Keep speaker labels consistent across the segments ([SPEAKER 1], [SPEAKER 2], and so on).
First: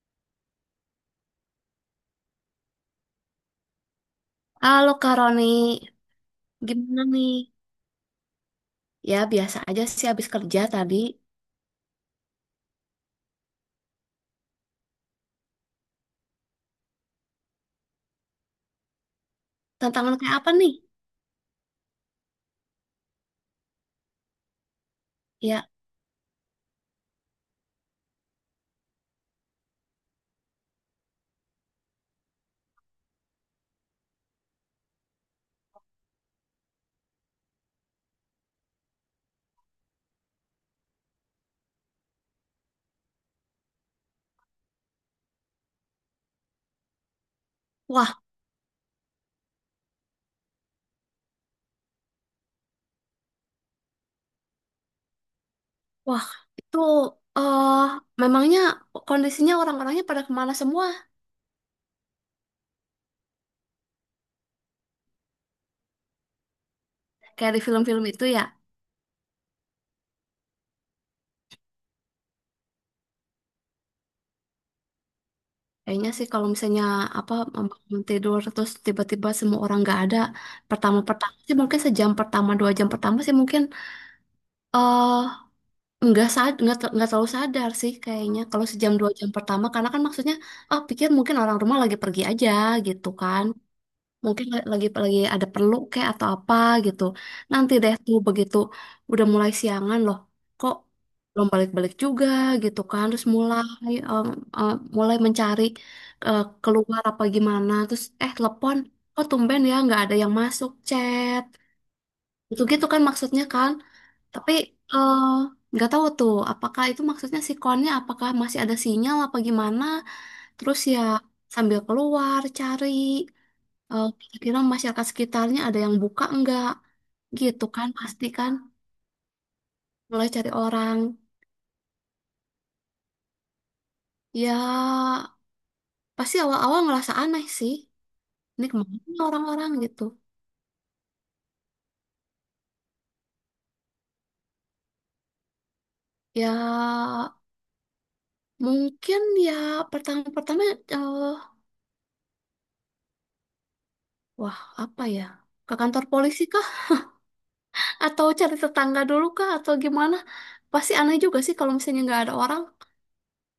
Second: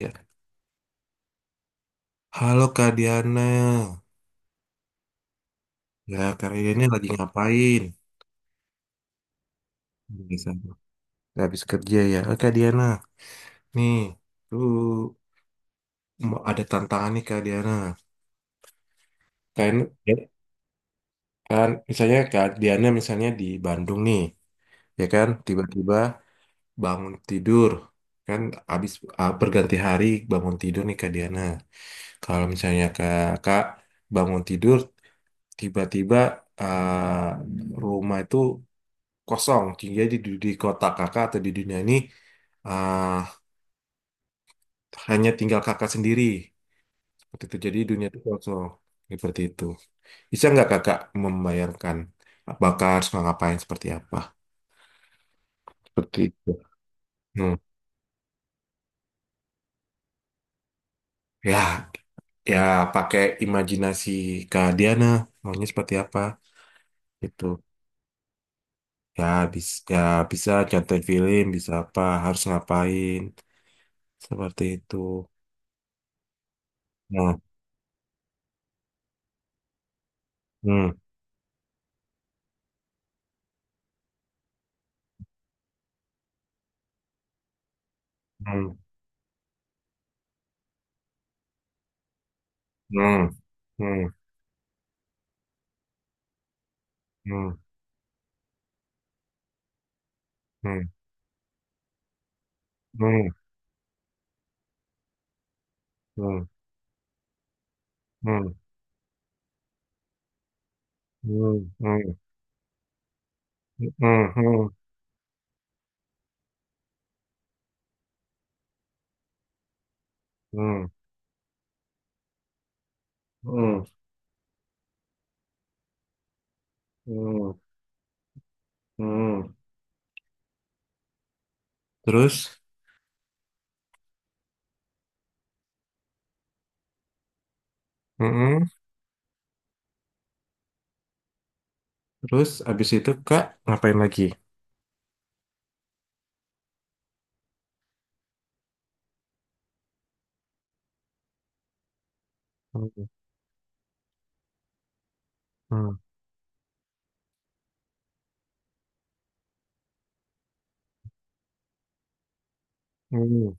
[SPEAKER 1] Ya. Halo Kak Diana,
[SPEAKER 2] Halo Kak Roni,
[SPEAKER 1] ya Kak Diana
[SPEAKER 2] gimana
[SPEAKER 1] lagi
[SPEAKER 2] nih?
[SPEAKER 1] ngapain?
[SPEAKER 2] Ya biasa aja sih habis
[SPEAKER 1] Biasa.
[SPEAKER 2] kerja tadi.
[SPEAKER 1] Habis kerja ya. Kak Diana, nih, tuh mau ada tantangan nih Kak Diana. Kan, ya,
[SPEAKER 2] Tantangan kayak apa nih?
[SPEAKER 1] kan, misalnya Kak Diana misalnya di Bandung nih, ya kan,
[SPEAKER 2] Ya,
[SPEAKER 1] tiba-tiba bangun tidur, kan habis berganti hari bangun tidur nih Kak Diana. Kalau misalnya Kak bangun tidur, tiba-tiba ah, rumah itu kosong. Jadi di kota kakak atau di dunia ini ah, hanya tinggal kakak sendiri. Seperti itu. Jadi dunia
[SPEAKER 2] wah,
[SPEAKER 1] itu kosong. Seperti itu. Bisa nggak kakak membayangkan bakal harus ngapain seperti apa? Seperti
[SPEAKER 2] wah,
[SPEAKER 1] itu.
[SPEAKER 2] itu
[SPEAKER 1] Hmm.
[SPEAKER 2] eh memangnya kondisinya orang-orangnya pada kemana semua?
[SPEAKER 1] Ya, ya pakai imajinasi Kak Diana. Maunya seperti apa?
[SPEAKER 2] Kayak di
[SPEAKER 1] Itu.
[SPEAKER 2] film-film itu ya.
[SPEAKER 1] Ya, ya, bisa contohin film, bisa apa, harus ngapain. Seperti itu.
[SPEAKER 2] Kayaknya sih kalau misalnya apa
[SPEAKER 1] Nah,
[SPEAKER 2] membangun tidur terus tiba-tiba semua orang nggak ada,
[SPEAKER 1] hmm,
[SPEAKER 2] pertama-pertama sih mungkin sejam pertama dua jam pertama sih mungkin eh, nggak sad nggak terlalu sadar sih kayaknya kalau
[SPEAKER 1] hmm,
[SPEAKER 2] sejam dua jam pertama karena kan maksudnya oh pikir mungkin orang rumah lagi pergi aja gitu
[SPEAKER 1] hmm,
[SPEAKER 2] kan
[SPEAKER 1] hmm,
[SPEAKER 2] mungkin lagi ada perlu kayak atau apa gitu
[SPEAKER 1] hmm,
[SPEAKER 2] nanti deh tuh begitu udah mulai siangan loh kok
[SPEAKER 1] hmm,
[SPEAKER 2] belum balik-balik juga gitu kan terus
[SPEAKER 1] hmm.
[SPEAKER 2] mulai em, mulai mencari keluar apa gimana terus eh telepon kok tumben ya nggak ada yang masuk chat
[SPEAKER 1] うん、うん、うん、うん、うん、うん,
[SPEAKER 2] gitu gitu kan maksudnya kan tapi eh, nggak tahu tuh apakah itu maksudnya si konnya apakah masih ada sinyal apa gimana. Terus ya sambil keluar cari
[SPEAKER 1] mm,
[SPEAKER 2] kira-kira masyarakat sekitarnya ada yang buka enggak
[SPEAKER 1] mm,
[SPEAKER 2] gitu kan pasti kan
[SPEAKER 1] mm.
[SPEAKER 2] mulai cari orang.
[SPEAKER 1] Terus,
[SPEAKER 2] Ya pasti awal-awal ngerasa aneh sih. Ini
[SPEAKER 1] mm,
[SPEAKER 2] kemana nih orang-orang gitu.
[SPEAKER 1] terus abis itu Kak ngapain lagi?
[SPEAKER 2] Ya mungkin ya pertama-pertama eh, wah apa ya ke
[SPEAKER 1] Mm, mm,
[SPEAKER 2] kantor polisi kah? Atau cari tetangga dulu kah? Atau gimana? Pasti aneh juga sih kalau misalnya nggak ada orang.
[SPEAKER 1] mm.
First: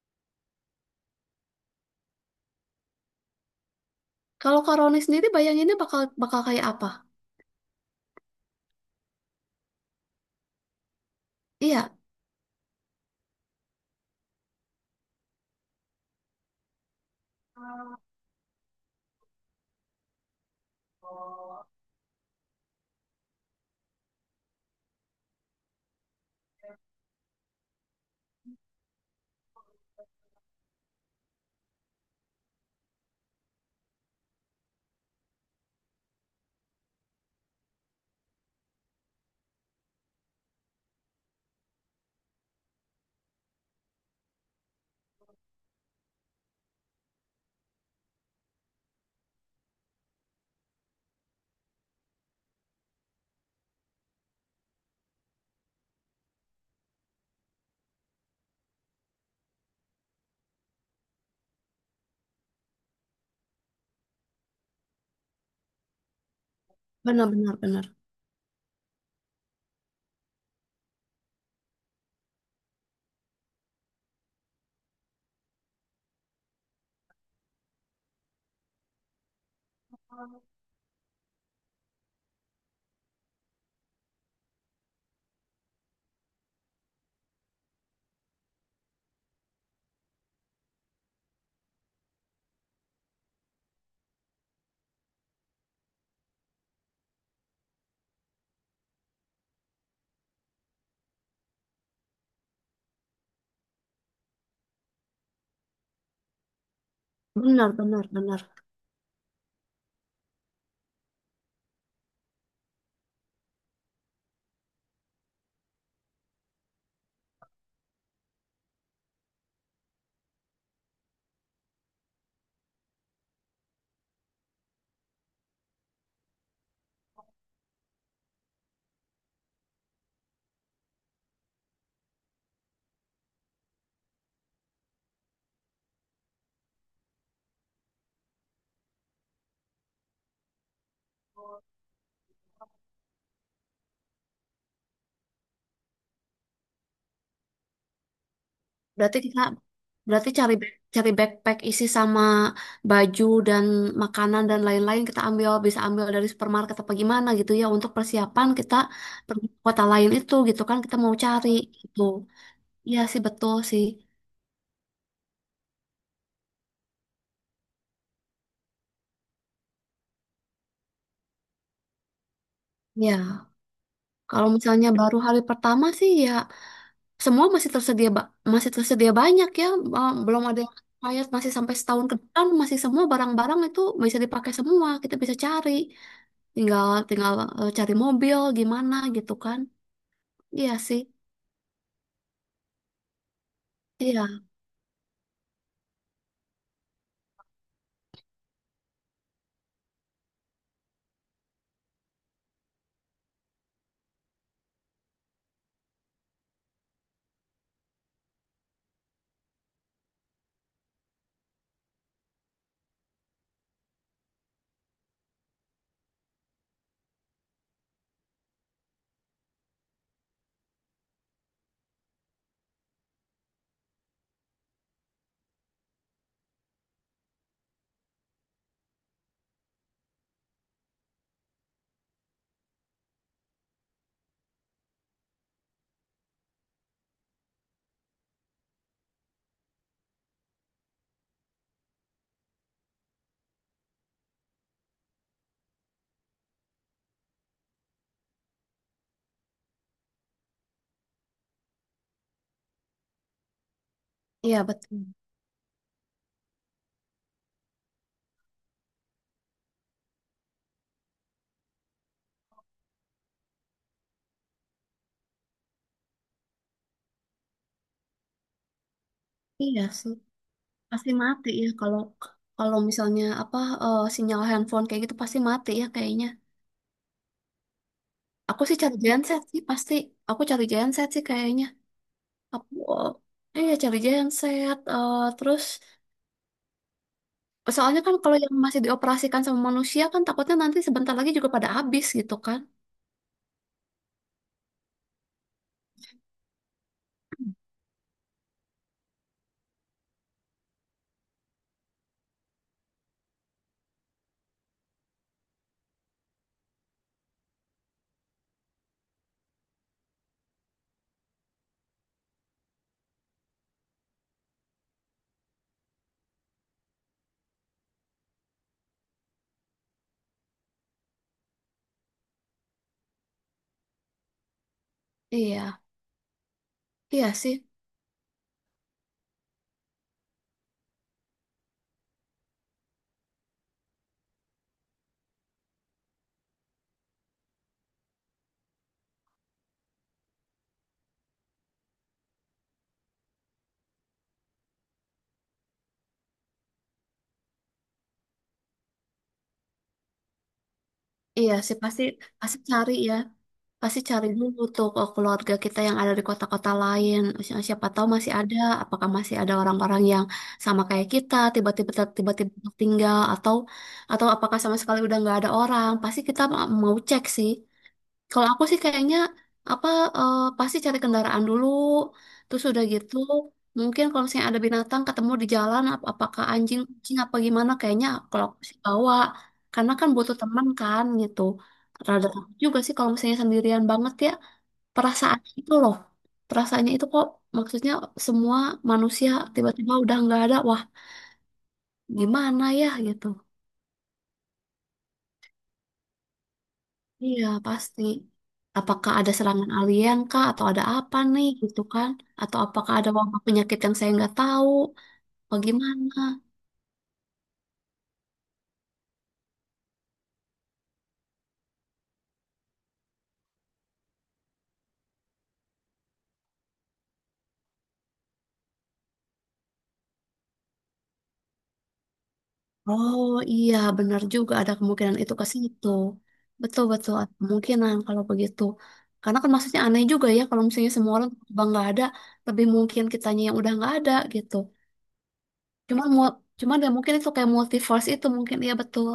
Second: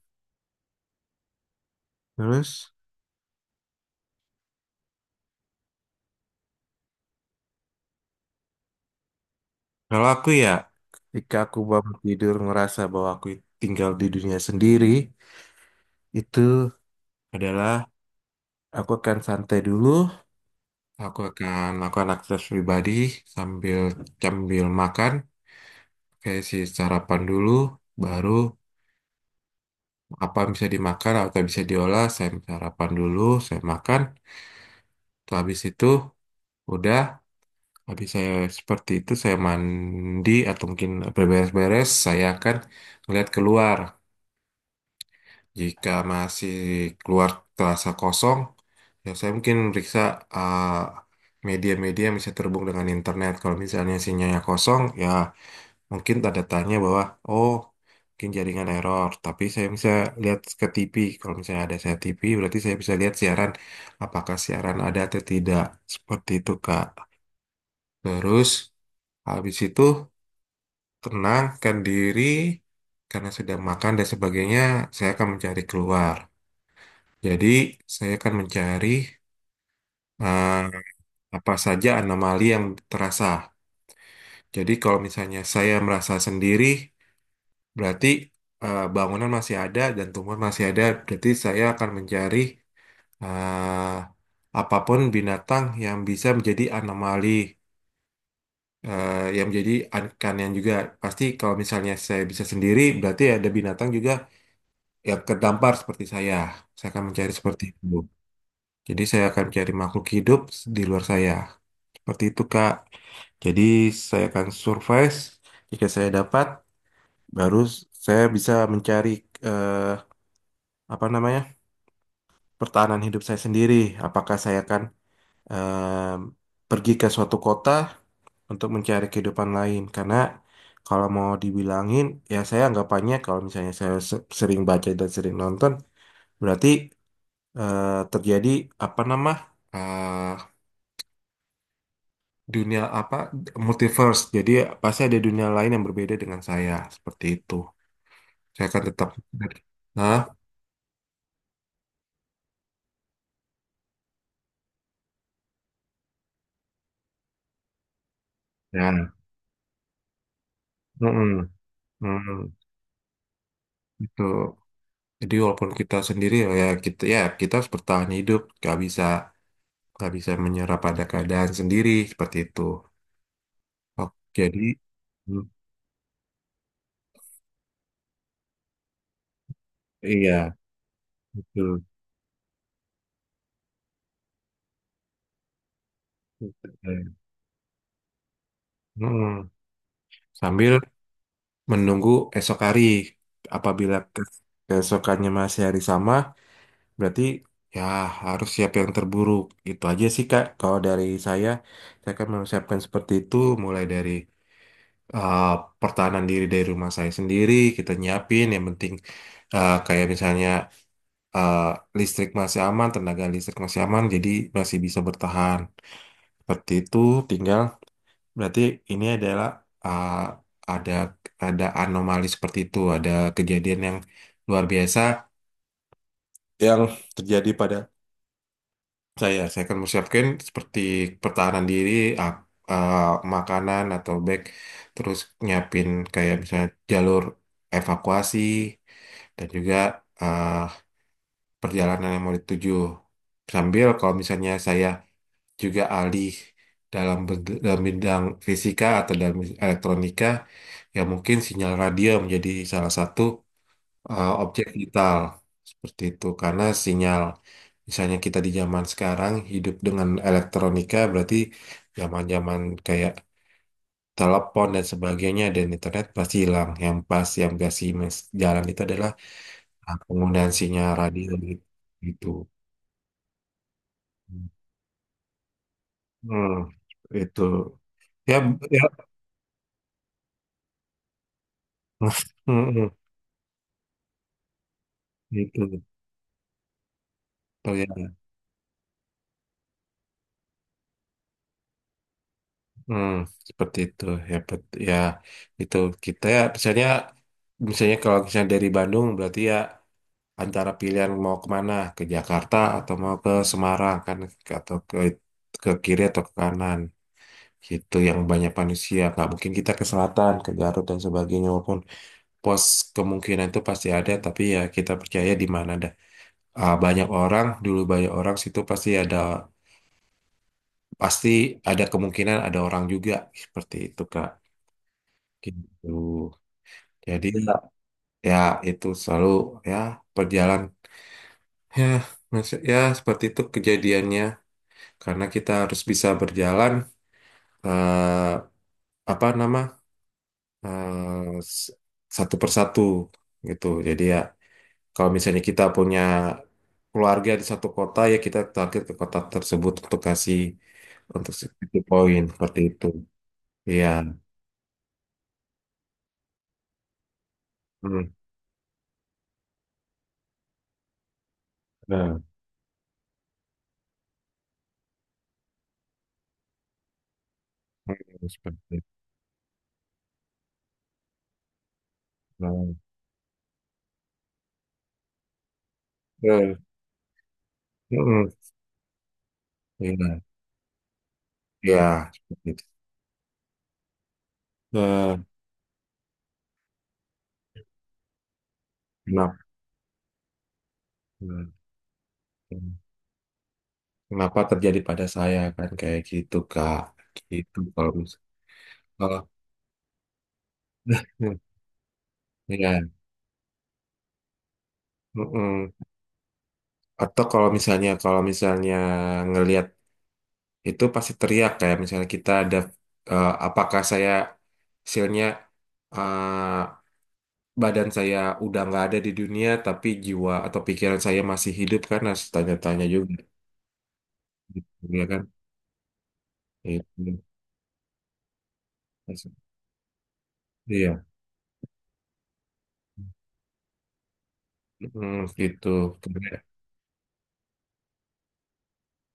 [SPEAKER 1] Terus,
[SPEAKER 2] Kalau Karoni sendiri bayanginnya bakal bakal kayak apa?
[SPEAKER 1] kalau aku ya, ketika aku
[SPEAKER 2] Iya,
[SPEAKER 1] bangun tidur ngerasa bahwa aku tinggal di dunia sendiri, itu adalah aku akan santai dulu, aku akan melakukan aktivitas pribadi sambil sambil makan, kayak si sarapan dulu, baru. Apa bisa dimakan atau bisa diolah saya sarapan dulu, saya makan. Terus habis itu udah, habis saya seperti itu, saya mandi atau mungkin berberes-beres, saya akan melihat keluar jika masih keluar terasa kosong, ya saya mungkin meriksa eh, media-media yang bisa terhubung dengan internet. Kalau misalnya sinyalnya kosong ya mungkin tanda tanya bahwa oh mungkin jaringan error, tapi saya bisa lihat ke TV. Kalau misalnya ada saya TV berarti saya bisa lihat siaran, apakah siaran ada atau tidak, seperti itu Kak.
[SPEAKER 2] benar benar benar.
[SPEAKER 1] Terus habis itu tenangkan diri karena sudah makan dan sebagainya, saya akan mencari keluar. Jadi saya akan mencari eh, apa saja anomali yang terasa. Jadi kalau misalnya saya merasa sendiri, berarti bangunan masih ada dan tumbuhan masih ada. Berarti saya akan mencari eh, apapun binatang yang bisa menjadi anomali, yang menjadi yang juga. Pasti kalau misalnya saya bisa sendiri, berarti ada binatang juga yang kedampar seperti saya. Saya akan mencari seperti
[SPEAKER 2] Benar
[SPEAKER 1] itu.
[SPEAKER 2] benar benar.
[SPEAKER 1] Jadi saya akan mencari makhluk hidup di luar saya. Seperti itu, Kak. Jadi saya akan survive. Jika saya dapat, baru saya bisa mencari eh, apa namanya? Pertahanan hidup saya sendiri. Apakah saya akan em, pergi ke suatu kota untuk mencari kehidupan lain? Karena kalau mau dibilangin, ya saya anggapannya kalau misalnya saya sering baca dan sering nonton, berarti eh, terjadi apa nama eh, dunia apa, multiverse. Jadi pasti ada dunia lain yang berbeda dengan saya, seperti itu. Saya akan tetap,
[SPEAKER 2] Berarti kita berarti
[SPEAKER 1] nah,
[SPEAKER 2] cari backpack isi sama baju dan makanan dan lain-lain kita ambil bisa ambil dari supermarket apa gimana gitu ya untuk persiapan kita
[SPEAKER 1] ya,
[SPEAKER 2] pergi ke kota lain itu gitu kan kita mau
[SPEAKER 1] mm-mm.
[SPEAKER 2] cari gitu.
[SPEAKER 1] Hmm,
[SPEAKER 2] Iya sih betul sih.
[SPEAKER 1] itu. Jadi walaupun kita sendiri ya ya kita harus bertahan hidup, nggak bisa, nggak bisa menyerah pada keadaan sendiri, seperti itu.
[SPEAKER 2] Ya,
[SPEAKER 1] Oke,
[SPEAKER 2] kalau
[SPEAKER 1] jadi
[SPEAKER 2] misalnya baru hari
[SPEAKER 1] hmm,
[SPEAKER 2] pertama sih ya semua masih masih tersedia banyak ya, belum
[SPEAKER 1] iya
[SPEAKER 2] ada yang expired masih sampai
[SPEAKER 1] betul.
[SPEAKER 2] setahun ke depan masih semua barang-barang itu bisa dipakai semua, kita bisa cari. Tinggal tinggal cari mobil gimana
[SPEAKER 1] Hmm,
[SPEAKER 2] gitu kan. Iya
[SPEAKER 1] sambil
[SPEAKER 2] sih.
[SPEAKER 1] menunggu esok hari, apabila
[SPEAKER 2] Iya,
[SPEAKER 1] keesokannya masih hari sama, berarti ya harus siap yang terburuk. Itu aja sih Kak. Kalau dari saya akan mempersiapkan seperti itu, mulai dari eh, pertahanan diri dari rumah saya sendiri. Kita nyiapin yang penting, kayak misalnya eh, listrik masih aman, tenaga listrik masih aman, jadi masih bisa bertahan seperti itu. Tinggal berarti ini adalah eh, ada ada anomali seperti itu, ada kejadian yang luar biasa yang terjadi pada saya. Saya akan mempersiapkan seperti pertahanan diri, ak- eh, makanan atau bag, terus nyiapin kayak misalnya jalur evakuasi dan juga eh, perjalanan yang mau dituju. Sambil kalau misalnya saya juga alih dalam, dalam bidang fisika atau dalam elektronika, ya mungkin sinyal radio menjadi salah satu
[SPEAKER 2] iya
[SPEAKER 1] objek
[SPEAKER 2] betul.
[SPEAKER 1] vital seperti itu, karena sinyal. Misalnya kita di zaman sekarang hidup dengan elektronika, berarti zaman-zaman kayak telepon dan sebagainya dan internet pasti hilang. Yang pas yang kasih jalan itu adalah
[SPEAKER 2] Iya sih.
[SPEAKER 1] penggunaan sinyal
[SPEAKER 2] Pasti
[SPEAKER 1] radio,
[SPEAKER 2] mati
[SPEAKER 1] gitu.
[SPEAKER 2] ya kalau
[SPEAKER 1] Gitu.
[SPEAKER 2] kalau misalnya apa sinyal handphone kayak gitu pasti mati ya kayaknya.
[SPEAKER 1] Hmm, itu ya
[SPEAKER 2] Aku sih
[SPEAKER 1] ya
[SPEAKER 2] cari genset sih pasti. Aku cari genset sih kayaknya.
[SPEAKER 1] hmm,
[SPEAKER 2] Aku
[SPEAKER 1] hmm,
[SPEAKER 2] iya cari genset eh, terus
[SPEAKER 1] gitu. Betul
[SPEAKER 2] soalnya kan
[SPEAKER 1] ya.
[SPEAKER 2] kalau yang masih dioperasikan sama manusia kan takutnya nanti sebentar lagi juga pada habis gitu kan.
[SPEAKER 1] Hmm, seperti itu ya ya itu kita ya misalnya, misalnya kalau misalnya dari Bandung berarti ya antara pilihan mau kemana, ke Jakarta atau mau ke Semarang, kan atau ke kiri atau ke kanan, gitu yang banyak manusia. Nggak mungkin kita ke selatan, ke Garut dan sebagainya, walaupun pos kemungkinan itu pasti ada, tapi ya kita percaya di mana ada banyak orang dulu, banyak orang situ pasti ada, pasti ada kemungkinan ada orang juga, seperti itu Kak.
[SPEAKER 2] Iya,
[SPEAKER 1] Gitu, jadi
[SPEAKER 2] iya sih,
[SPEAKER 1] ya itu selalu ya perjalanan ya maksud ya seperti itu kejadiannya, karena kita harus bisa berjalan eh, apa nama eh, s- satu persatu, gitu. Jadi ya kalau misalnya kita punya keluarga di satu kota, ya kita target ke kota tersebut untuk kasih, untuk
[SPEAKER 2] iya sih
[SPEAKER 1] satu
[SPEAKER 2] pasti
[SPEAKER 1] poin
[SPEAKER 2] pasti
[SPEAKER 1] seperti itu.
[SPEAKER 2] cari ya,
[SPEAKER 1] Iya.
[SPEAKER 2] pasti cari dulu tuh ke keluarga kita yang ada di kota-kota lain. Siapa tahu
[SPEAKER 1] Hmm.
[SPEAKER 2] masih ada, apakah masih ada orang-orang yang sama kayak kita tiba-tiba
[SPEAKER 1] Nah,
[SPEAKER 2] tiba-tiba tinggal atau apakah sama sekali udah nggak ada orang? Pasti kita mau cek sih.
[SPEAKER 1] hmm,
[SPEAKER 2] Kalau aku
[SPEAKER 1] seperti
[SPEAKER 2] sih
[SPEAKER 1] itu.
[SPEAKER 2] kayaknya apa pasti cari kendaraan dulu, terus
[SPEAKER 1] Nah,
[SPEAKER 2] udah gitu mungkin kalau misalnya ada binatang ketemu di jalan apakah
[SPEAKER 1] eh,
[SPEAKER 2] anjing, kucing apa gimana kayaknya
[SPEAKER 1] hmm,
[SPEAKER 2] kalau aku sih bawa karena kan
[SPEAKER 1] iya,
[SPEAKER 2] butuh teman kan gitu.
[SPEAKER 1] iya,
[SPEAKER 2] Rada
[SPEAKER 1] seperti
[SPEAKER 2] takut
[SPEAKER 1] itu.
[SPEAKER 2] juga sih kalau misalnya sendirian banget ya
[SPEAKER 1] Eh,
[SPEAKER 2] perasaan itu loh. Perasaannya itu kok maksudnya semua manusia
[SPEAKER 1] kenapa,
[SPEAKER 2] tiba-tiba udah nggak ada, wah gimana ya gitu.
[SPEAKER 1] kenapa terjadi pada saya kan kayak gitu Kak.
[SPEAKER 2] Iya,
[SPEAKER 1] Gitu kalau
[SPEAKER 2] pasti.
[SPEAKER 1] misalnya.
[SPEAKER 2] Apakah ada serangan alien kah? Atau ada apa nih gitu kan? Atau
[SPEAKER 1] Iya.
[SPEAKER 2] apakah ada wabah penyakit yang saya nggak tahu?
[SPEAKER 1] Mm-mm.
[SPEAKER 2] Bagaimana?
[SPEAKER 1] Atau kalau misalnya, kalau misalnya ngelihat itu pasti teriak, kayak misalnya kita ada apakah saya hasilnya eh, badan saya udah nggak ada di dunia tapi jiwa atau pikiran saya masih hidup, kan harus tanya-tanya juga,
[SPEAKER 2] Oh iya, benar juga ada
[SPEAKER 1] ya
[SPEAKER 2] kemungkinan
[SPEAKER 1] kan,
[SPEAKER 2] itu ke situ. Betul-betul
[SPEAKER 1] itu,
[SPEAKER 2] ada kemungkinan kalau begitu. Karena kan maksudnya aneh juga ya kalau misalnya
[SPEAKER 1] iya.
[SPEAKER 2] semua orang tiba nggak ada, lebih mungkin kitanya yang udah nggak ada gitu.
[SPEAKER 1] Mm, gitu
[SPEAKER 2] Cuman mau, cuman ya mungkin itu kayak multiverse itu mungkin ya betul.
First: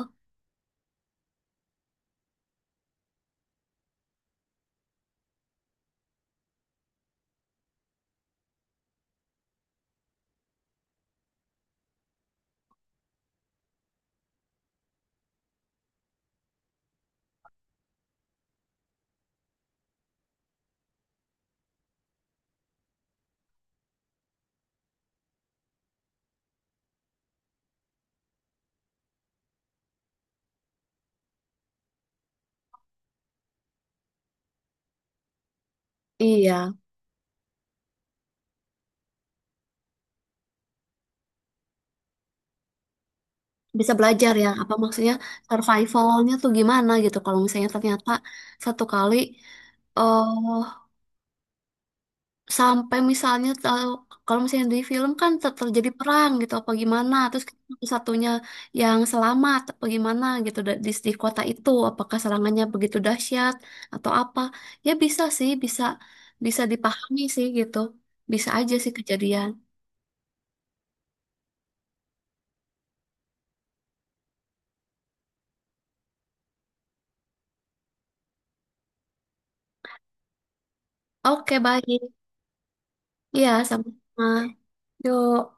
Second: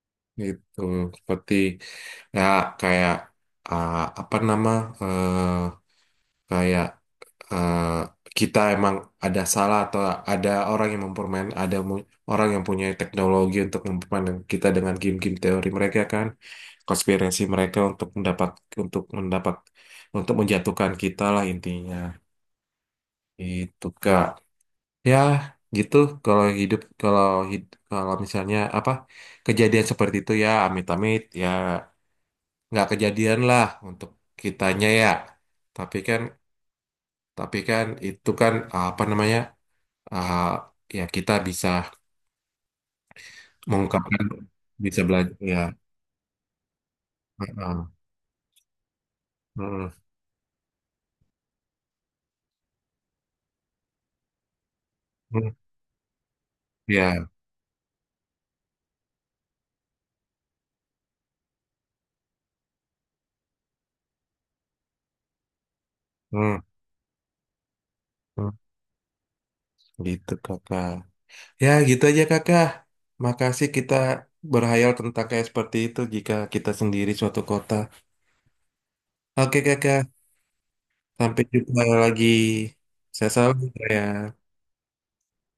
[SPEAKER 1] itu seperti ya kayak apa nama eh, kayak eh, kita emang ada salah atau ada orang yang mempermain, ada orang yang punya teknologi untuk mempermainkan kita dengan game-game teori mereka kan, konspirasi mereka untuk mendapat untuk menjatuhkan kita lah intinya, itu Kak. Ya gitu, kalau hidup, kalau kalau misalnya apa kejadian seperti itu, ya amit-amit ya, nggak kejadian lah untuk kitanya ya, tapi kan.
[SPEAKER 2] Iya.
[SPEAKER 1] Tapi kan itu kan apa namanya? uh, ya kita bisa
[SPEAKER 2] Bisa
[SPEAKER 1] mengungkapkan,
[SPEAKER 2] belajar ya apa
[SPEAKER 1] bisa
[SPEAKER 2] maksudnya
[SPEAKER 1] belajar ya.
[SPEAKER 2] survivalnya tuh gimana gitu kalau misalnya
[SPEAKER 1] Heeh.
[SPEAKER 2] ternyata satu kali
[SPEAKER 1] Heeh.
[SPEAKER 2] eh sampai misalnya tahu kalau misalnya di film kan
[SPEAKER 1] Heeh.
[SPEAKER 2] terjadi perang gitu apa gimana
[SPEAKER 1] Ya.
[SPEAKER 2] terus satunya yang selamat apa gimana gitu di kota itu apakah serangannya begitu dahsyat atau apa ya bisa sih bisa
[SPEAKER 1] Heeh.
[SPEAKER 2] bisa dipahami sih gitu bisa
[SPEAKER 1] Heeh.
[SPEAKER 2] aja sih kejadian.
[SPEAKER 1] Gitu kakak. Ya gitu aja kakak. Makasih kita berhayal tentang kayak seperti itu jika kita sendiri suatu kota. Oke kakak, sampai
[SPEAKER 2] Oke
[SPEAKER 1] jumpa
[SPEAKER 2] baik,
[SPEAKER 1] lagi. Saya
[SPEAKER 2] iya
[SPEAKER 1] selalu
[SPEAKER 2] sama-sama,
[SPEAKER 1] ya.
[SPEAKER 2] yuk.